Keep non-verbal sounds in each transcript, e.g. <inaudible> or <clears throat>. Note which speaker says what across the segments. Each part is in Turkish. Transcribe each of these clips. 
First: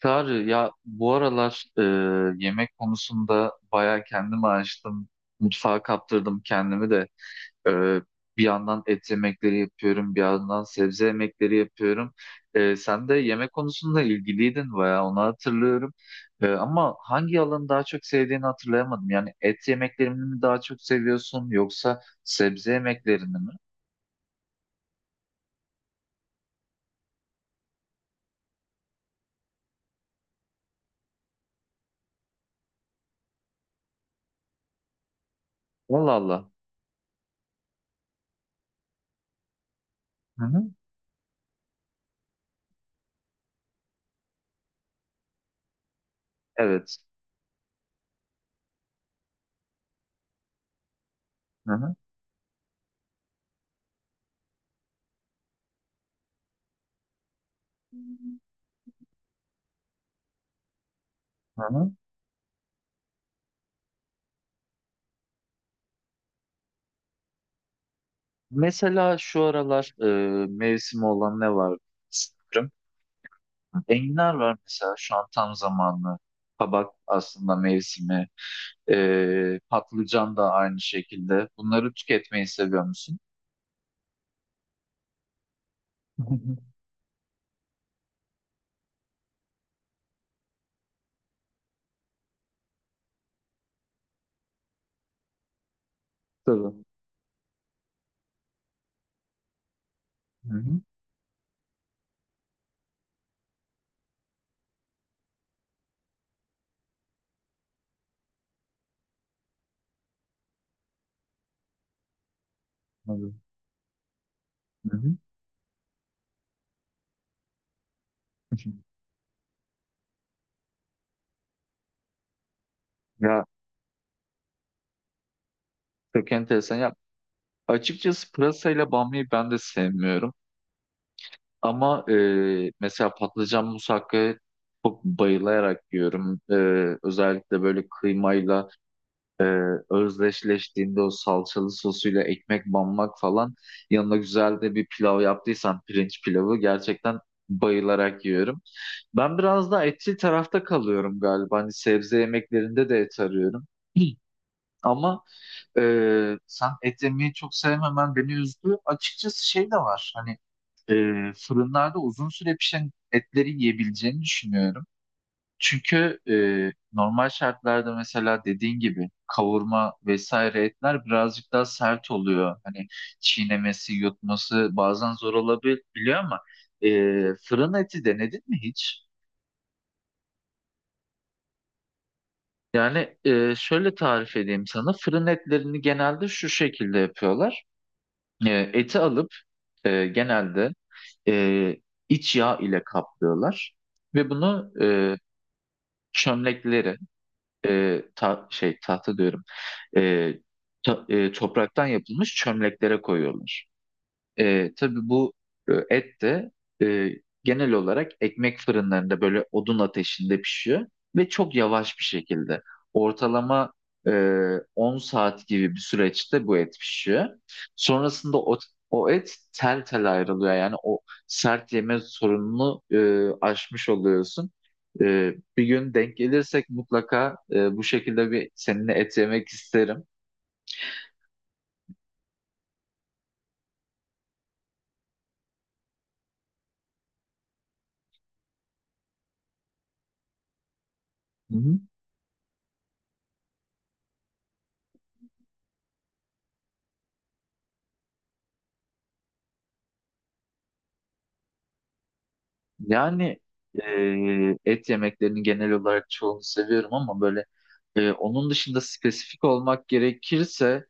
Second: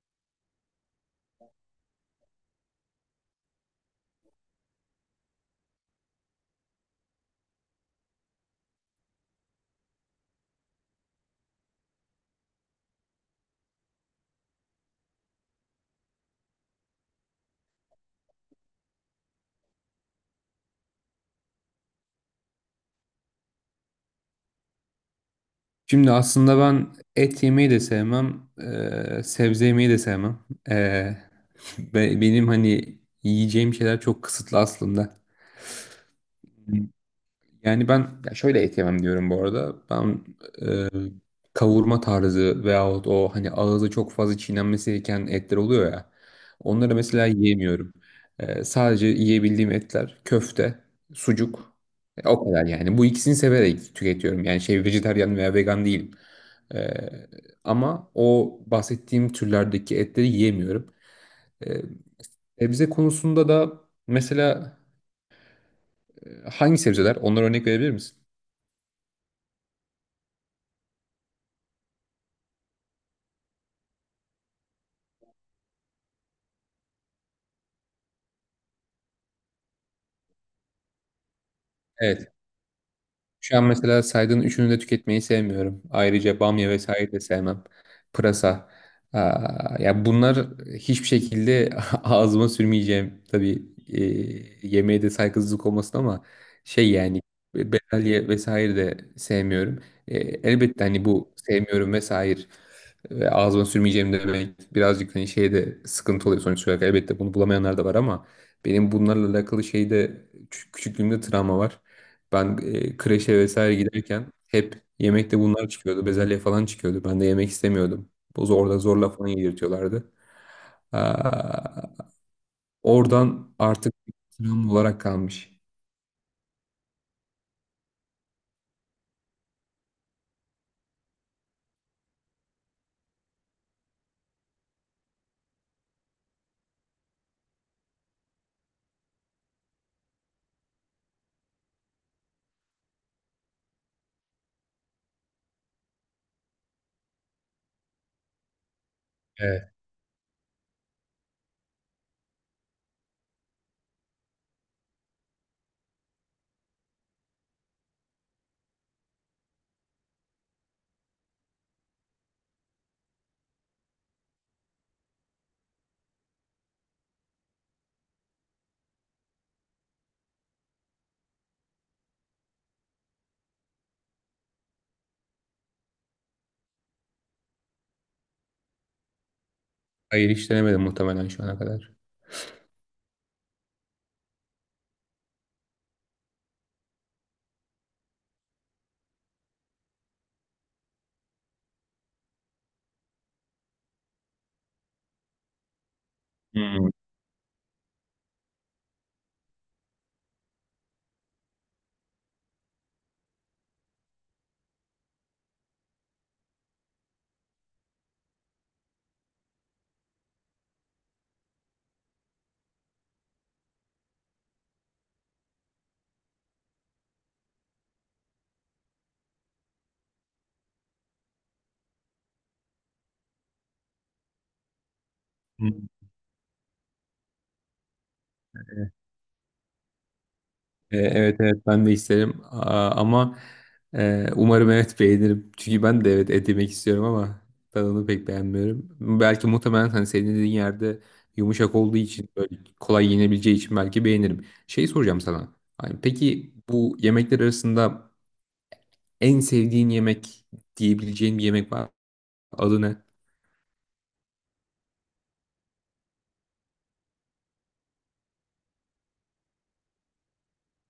Speaker 1: Tarık ya bu aralar yemek konusunda bayağı kendimi açtım. Mutfağa kaptırdım kendimi de. E, Bir yandan et yemekleri yapıyorum, bir yandan sebze yemekleri yapıyorum. Sen de yemek konusunda ilgiliydin bayağı, onu hatırlıyorum. Ama hangi alanı daha çok sevdiğini hatırlayamadım. Yani et yemeklerini mi daha çok seviyorsun yoksa sebze yemeklerini mi?
Speaker 2: Şimdi aslında ben et yemeyi de sevmem, sebze yemeyi de sevmem. Eee, <laughs> benim hani yiyeceğim şeyler çok kısıtlı aslında.
Speaker 1: Allah Allah.
Speaker 2: Yani ben ya şöyle et yemem diyorum bu arada. Ben
Speaker 1: Hı hı.
Speaker 2: e, kavurma tarzı veyahut o hani ağzı çok fazla çiğnenmesi gereken etler oluyor ya. Onları
Speaker 1: Evet.
Speaker 2: mesela yiyemiyorum. Sadece yiyebildiğim etler köfte,
Speaker 1: Hı
Speaker 2: sucuk.
Speaker 1: hı.
Speaker 2: O kadar yani. Bu ikisini severek tüketiyorum. Yani şey vejetaryen veya vegan değilim. E, Ama o bahsettiğim türlerdeki etleri yiyemiyorum.
Speaker 1: Hı
Speaker 2: E,
Speaker 1: hı.
Speaker 2: Sebze konusunda da mesela hangi sebzeler? Onlara örnek verebilir misin?
Speaker 1: Mesela şu aralar mevsimi olan ne var? Sanırım. Enginar var mesela, şu an tam zamanlı. Kabak aslında mevsimi. Patlıcan da aynı şekilde. Bunları
Speaker 2: Evet.
Speaker 1: tüketmeyi seviyor musun?
Speaker 2: Şu an mesela saydığın üçünü de tüketmeyi sevmiyorum.
Speaker 1: <laughs> Hı
Speaker 2: Ayrıca
Speaker 1: hı.
Speaker 2: bamya vesaire de sevmem. Pırasa. Aa, ya bunlar hiçbir şekilde <laughs> ağzıma sürmeyeceğim. Tabii yemeğe de saygısızlık olmasın ama
Speaker 1: Tabii.
Speaker 2: şey yani bezelye vesaire de sevmiyorum.
Speaker 1: Hı hı.
Speaker 2: Elbette hani bu sevmiyorum vesaire ve ağzıma sürmeyeceğim demek birazcık hani şeyde sıkıntı oluyor sonuç olarak. Elbette bunu bulamayanlar da var ama benim bunlarla alakalı şeyde küçüklüğümde travma var. Ben
Speaker 1: Tabii.
Speaker 2: kreşe vesaire giderken hep
Speaker 1: Hı hı.
Speaker 2: yemekte bunlar çıkıyordu. Bezelye falan çıkıyordu. Ben de yemek istemiyordum. Orada
Speaker 1: <laughs>
Speaker 2: zorla falan yedirtiyorlardı. Aa,
Speaker 1: Ya
Speaker 2: oradan artık travma olarak kalmış.
Speaker 1: çok enteresan. Ya, açıkçası pırasayla bamyayı ben de sevmiyorum. Ama mesela patlıcan musakkayı çok bayılarak yiyorum. Özellikle böyle kıymayla özdeşleştiğinde, o salçalı sosuyla ekmek banmak falan, yanına güzel de bir pilav yaptıysan, pirinç pilavı, gerçekten bayılarak yiyorum. Ben biraz
Speaker 2: Evet.
Speaker 1: daha etçil tarafta kalıyorum galiba. Hani sebze yemeklerinde de et arıyorum. <clears throat> Hı. Ama e, sen et yemeyi çok sevmemen beni üzdü. Açıkçası şey de var. Hani e, fırınlarda uzun süre pişen etleri yiyebileceğini düşünüyorum. Çünkü normal şartlarda mesela dediğin gibi kavurma vesaire etler birazcık daha sert oluyor. Hani çiğnemesi, yutması bazen zor olabiliyor ama e, fırın eti denedin mi hiç?
Speaker 2: Hayır, hiç denemedim muhtemelen şu ana kadar.
Speaker 1: Yani şöyle tarif edeyim sana. Fırın etlerini genelde şu şekilde yapıyorlar. Eti alıp genelde e, iç yağ ile kaplıyorlar ve bunu
Speaker 2: Hmm.
Speaker 1: çömlekleri, şey, tahta diyorum, e, topraktan yapılmış çömleklere koyuyorlar. Tabii bu et de e, genel olarak ekmek fırınlarında böyle odun ateşinde pişiyor ve çok yavaş bir şekilde. Ortalama e, 10 saat gibi bir süreçte bu et pişiyor. Sonrasında o, o et tel tel ayrılıyor. Yani o sert yeme sorununu aşmış oluyorsun. Bir gün denk gelirsek mutlaka bu şekilde bir seninle et yemek isterim.
Speaker 2: Evet, evet ben de isterim ama umarım evet beğenirim. Çünkü ben de evet et yemek istiyorum ama tadını pek beğenmiyorum. Belki muhtemelen hani senin dediğin yerde
Speaker 1: Hı
Speaker 2: yumuşak
Speaker 1: hı.
Speaker 2: olduğu için böyle kolay yenebileceği için belki beğenirim. Şey soracağım sana. Hani peki bu yemekler arasında en sevdiğin yemek diyebileceğin bir yemek var. Adı ne?
Speaker 1: Yani et yemeklerinin genel olarak çoğunu seviyorum ama böyle onun dışında spesifik olmak gerekirse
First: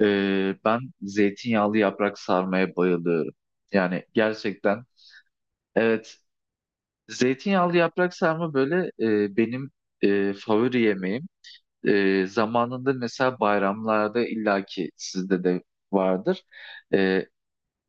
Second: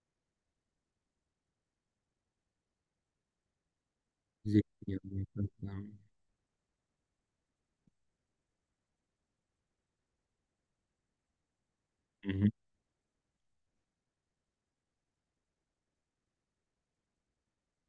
Speaker 1: ben zeytinyağlı yaprak sarmaya bayılıyorum. Yani gerçekten,
Speaker 2: Zeytinyağlı.
Speaker 1: evet, zeytinyağlı yaprak sarma böyle benim favori yemeğim.
Speaker 2: Hı hı.
Speaker 1: Zamanında mesela bayramlarda illaki sizde de vardır. E,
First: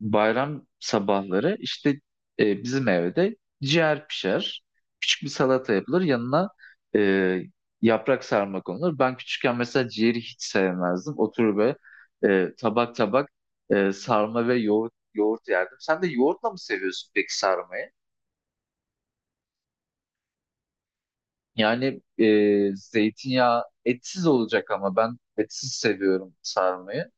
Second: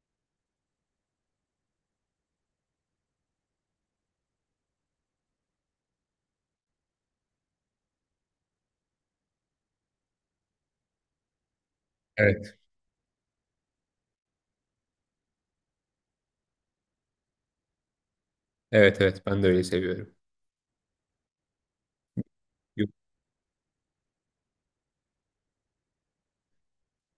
Speaker 1: Bayram sabahları işte bizim evde ciğer pişer. Küçük bir salata yapılır. Yanına e, yaprak sarma konulur. Ben küçükken mesela ciğeri hiç sevmezdim. Oturur ve
Speaker 2: Evet,
Speaker 1: tabak tabak sarma ve yoğurt yerdim. Sen de yoğurtla mı seviyorsun peki sarmayı?
Speaker 2: evet, evet. Ben de öyle seviyorum.
Speaker 1: Yani zeytinyağı etsiz olacak ama ben etsiz seviyorum sarmayı.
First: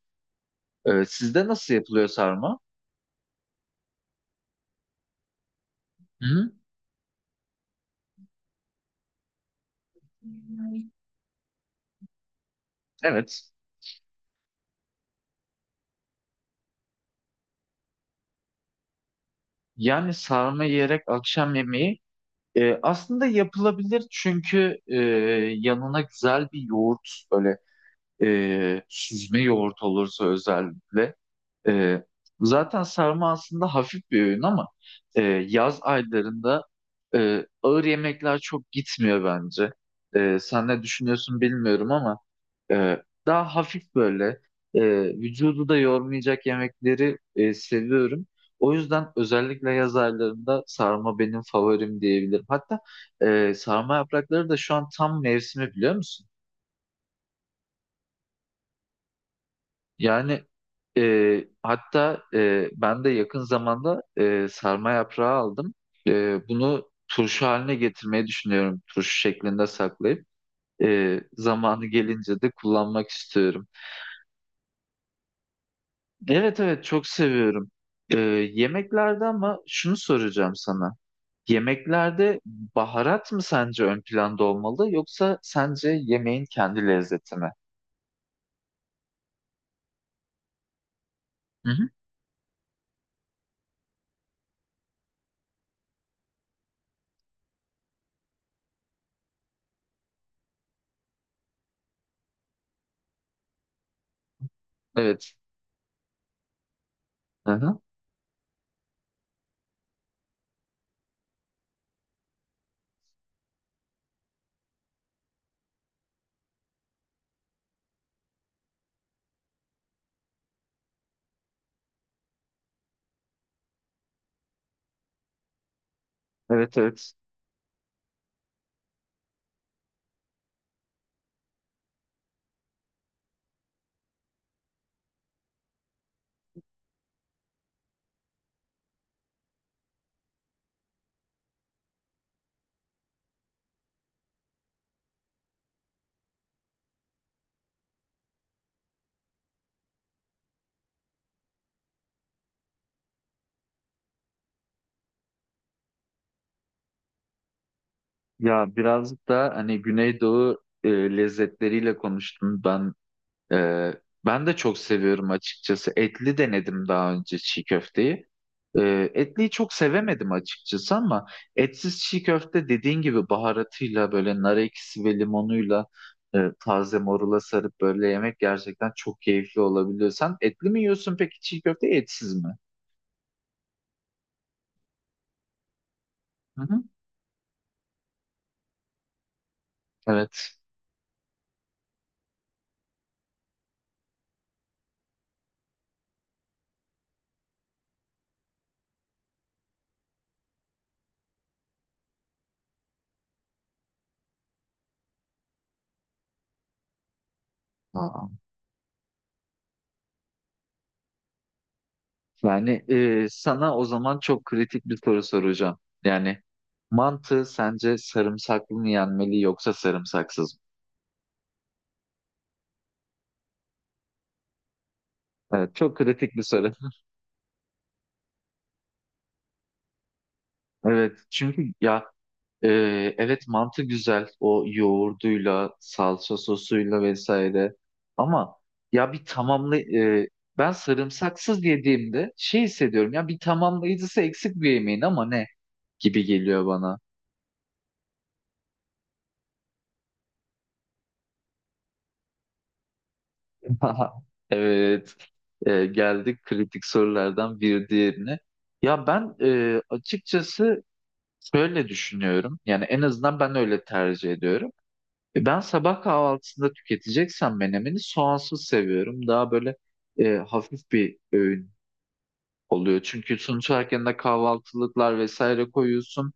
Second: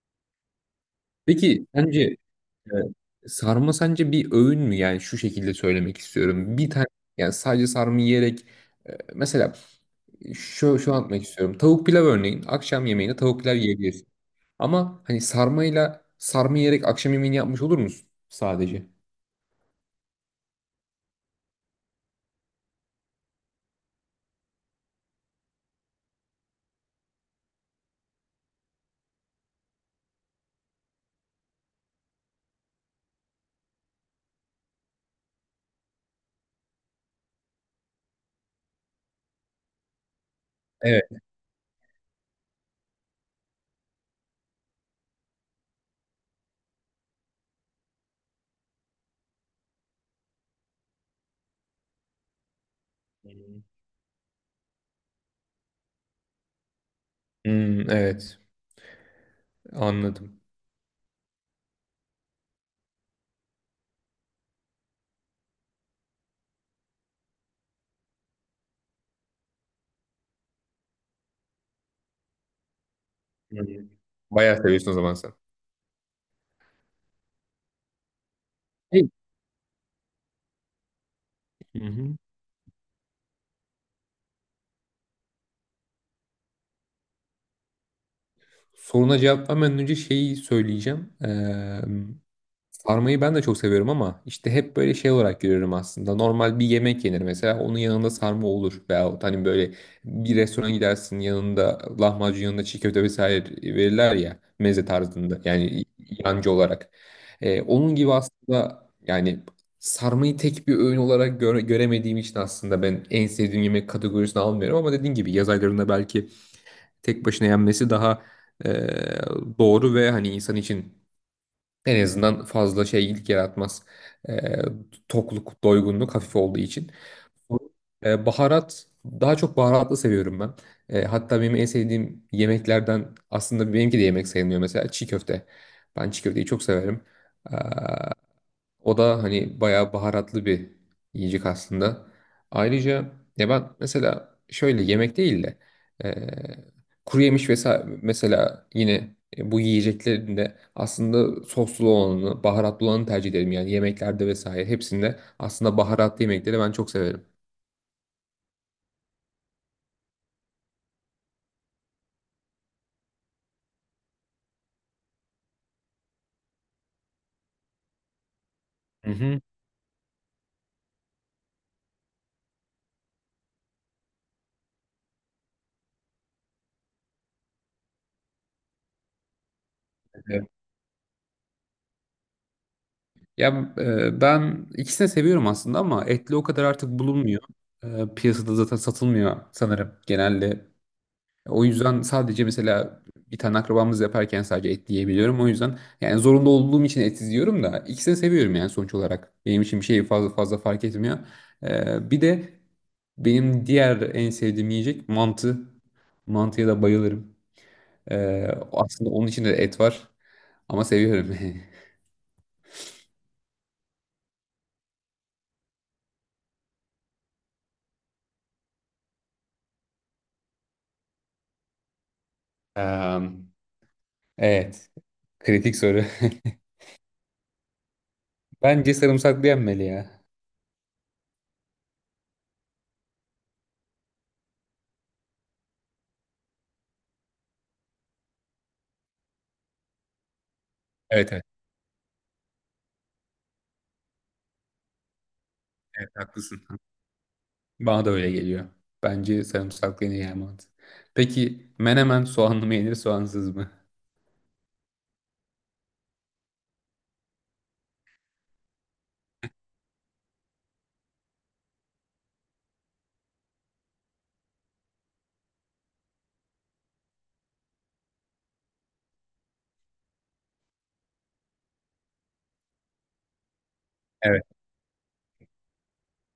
Speaker 1: Sizde
Speaker 2: Peki
Speaker 1: nasıl yapılıyor
Speaker 2: sence,
Speaker 1: sarma?
Speaker 2: evet, sarma sence bir öğün mü? Yani şu şekilde söylemek
Speaker 1: Hı-hı.
Speaker 2: istiyorum. Bir tane yani sadece sarma yiyerek mesela şu anlatmak istiyorum. Tavuk pilav örneğin akşam yemeğine tavuk
Speaker 1: Evet.
Speaker 2: pilav yiyebilirsin. Ama hani sarmayla sarma yiyerek akşam yemeğini yapmış olur musun sadece?
Speaker 1: Yani sarma yiyerek akşam yemeği, aslında yapılabilir çünkü yanına güzel bir yoğurt, böyle süzme yoğurt olursa özellikle, ee, zaten sarma aslında hafif bir öğün ama e, yaz aylarında ağır yemekler çok gitmiyor bence. Sen ne
Speaker 2: Evet.
Speaker 1: düşünüyorsun bilmiyorum ama daha hafif böyle e, vücudu da yormayacak yemekleri seviyorum. O yüzden özellikle yaz aylarında sarma benim favorim diyebilirim. Hatta sarma yaprakları da şu an tam mevsimi, biliyor musun?
Speaker 2: Hmm, evet. Anladım.
Speaker 1: Yani hatta ben de yakın zamanda sarma yaprağı aldım. Bunu turşu haline getirmeyi düşünüyorum. Turşu şeklinde saklayıp zamanı gelince de kullanmak istiyorum.
Speaker 2: Hmm. Bayağı seviyorsun o zaman sen.
Speaker 1: Evet, evet, çok seviyorum. E,
Speaker 2: Hey.
Speaker 1: Yemeklerde, ama şunu soracağım sana.
Speaker 2: Hı hı.
Speaker 1: Yemeklerde baharat mı sence ön planda olmalı yoksa sence yemeğin kendi lezzeti mi?
Speaker 2: Soruna cevap vermeden önce şeyi söyleyeceğim.
Speaker 1: Hı hı.
Speaker 2: Sarmayı ben de çok seviyorum ama işte hep böyle şey olarak görüyorum aslında. Normal bir yemek yenir mesela onun yanında sarma olur. Veyahut hani böyle bir restorana gidersin yanında lahmacun yanında çiğ köfte vesaire verirler ya meze
Speaker 1: Evet.
Speaker 2: tarzında yani yancı olarak.
Speaker 1: Hı hı.
Speaker 2: Onun gibi aslında yani sarmayı tek bir öğün olarak göremediğim için aslında ben en sevdiğim yemek kategorisine almıyorum. Ama dediğin gibi yaz aylarında belki tek başına yenmesi daha e, doğru ve hani insan için en azından fazla şeylik yaratmaz. Ee, tokluk, doygunluk hafif olduğu
Speaker 1: Evet,
Speaker 2: için.
Speaker 1: evet.
Speaker 2: Baharat, daha çok baharatlı seviyorum ben. Hatta benim en sevdiğim yemeklerden aslında benimki de yemek sayılmıyor mesela çiğ köfte. Ben çiğ köfteyi çok severim. O da hani bayağı baharatlı bir yiyecek aslında. Ayrıca ya ben mesela şöyle yemek değil de eee kuru yemiş vesaire mesela yine bu yiyeceklerinde aslında soslu olanı, baharatlı olanı tercih ederim. Yani yemeklerde vesaire hepsinde aslında baharatlı yemekleri ben çok severim.
Speaker 1: Ya birazcık da hani Güneydoğu lezzetleriyle konuştum ben. E, Ben de çok seviyorum açıkçası. Etli denedim daha önce çiğ köfteyi.
Speaker 2: Hı hı.
Speaker 1: Etliyi çok sevemedim açıkçası ama etsiz çiğ köfte, dediğin gibi, baharatıyla, böyle nar ekşisi ve limonuyla taze morula sarıp böyle yemek gerçekten çok keyifli olabiliyor. Sen
Speaker 2: Evet.
Speaker 1: etli mi yiyorsun peki çiğ köfte, etsiz mi?
Speaker 2: Ya ben ikisini seviyorum aslında ama etli o
Speaker 1: Hı
Speaker 2: kadar
Speaker 1: hı.
Speaker 2: artık bulunmuyor. Piyasada zaten satılmıyor sanırım.
Speaker 1: Evet.
Speaker 2: Genelde o yüzden sadece mesela bir tane akrabamız yaparken sadece et yiyebiliyorum. O yüzden yani zorunda olduğum için et yiyorum da ikisini seviyorum yani sonuç olarak. Benim için bir şey fazla fark etmiyor. Bir de benim diğer en sevdiğim yiyecek mantı. Mantıya da bayılırım.
Speaker 1: Aa.
Speaker 2: Aslında onun içinde de et var ama seviyorum. <laughs>
Speaker 1: Yani sana o zaman çok kritik bir soru soracağım. Yani mantı sence sarımsaklı mı yenmeli yoksa sarımsaksız mı?
Speaker 2: Em, evet,
Speaker 1: Evet,
Speaker 2: kritik
Speaker 1: çok
Speaker 2: soru.
Speaker 1: kritik bir soru. <laughs>
Speaker 2: <laughs> Bence sarımsaklı yenmeli ya.
Speaker 1: Evet, çünkü ya e, evet, mantı güzel o yoğurduyla, salça sosuyla vesaire. Ama ya bir tamamlı, ben
Speaker 2: Evet, evet,
Speaker 1: sarımsaksız yediğimde şey hissediyorum, ya bir tamamlayıcısı eksik bir yemeğin ama, ne
Speaker 2: evet
Speaker 1: gibi geliyor
Speaker 2: haklısın.
Speaker 1: bana.
Speaker 2: Bana da öyle geliyor. Bence sarımsaklı en iyi emanet. Peki menemen soğanlı mı yenir soğansız mı?
Speaker 1: <laughs> Haha, evet, geldik kritik sorulardan bir diğerine. Ya ben açıkçası şöyle düşünüyorum. Yani en azından ben öyle tercih ediyorum. Ben sabah kahvaltısında tüketeceksem menemeni soğansız seviyorum. Daha böyle hafif bir öğün oluyor. Çünkü sonuç olarak yanına
Speaker 2: Evet.
Speaker 1: kahvaltılıklar vesaire koyuyorsun.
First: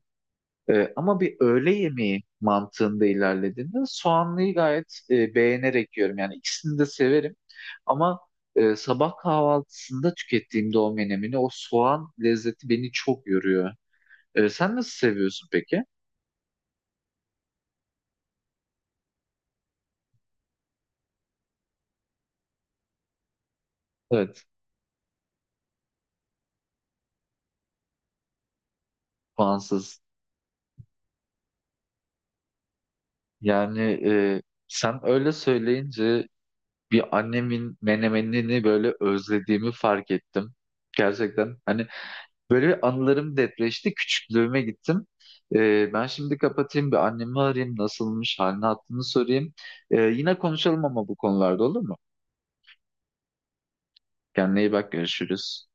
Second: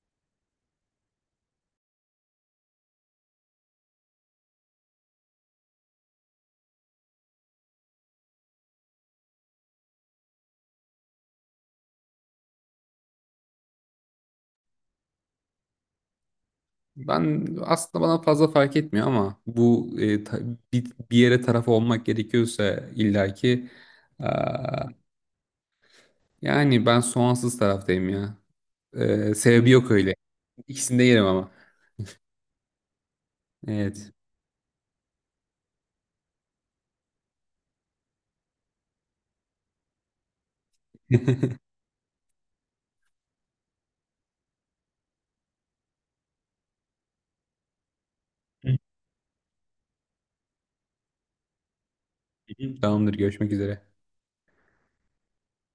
Speaker 1: Ama bir öğle yemeği mantığında ilerlediğinde soğanlıyı gayet beğenerek yiyorum. Yani ikisini de severim. Ama sabah kahvaltısında tükettiğimde o menemini, o soğan lezzeti beni çok yoruyor. Sen nasıl seviyorsun peki?
Speaker 2: Ben aslında bana fazla fark etmiyor ama bu bir yere taraf olmak gerekiyorsa illaki
Speaker 1: Evet,
Speaker 2: aa, yani ben soğansız taraftayım ya. Sebebi yok
Speaker 1: soğansız.
Speaker 2: öyle. İkisini de yerim ama.
Speaker 1: Yani
Speaker 2: Evet.
Speaker 1: e, sen öyle söyleyince bir annemin menemenini böyle özlediğimi fark ettim. Gerçekten, hani böyle bir anılarım depreşti. Küçüklüğüme gittim. Ben şimdi kapatayım, bir annemi arayayım. Nasılmış, halini
Speaker 2: <laughs>
Speaker 1: hattını sorayım. Yine konuşalım ama bu konularda, olur mu?
Speaker 2: Tamamdır, görüşmek üzere.
Speaker 1: Kendine iyi bak, görüşürüz.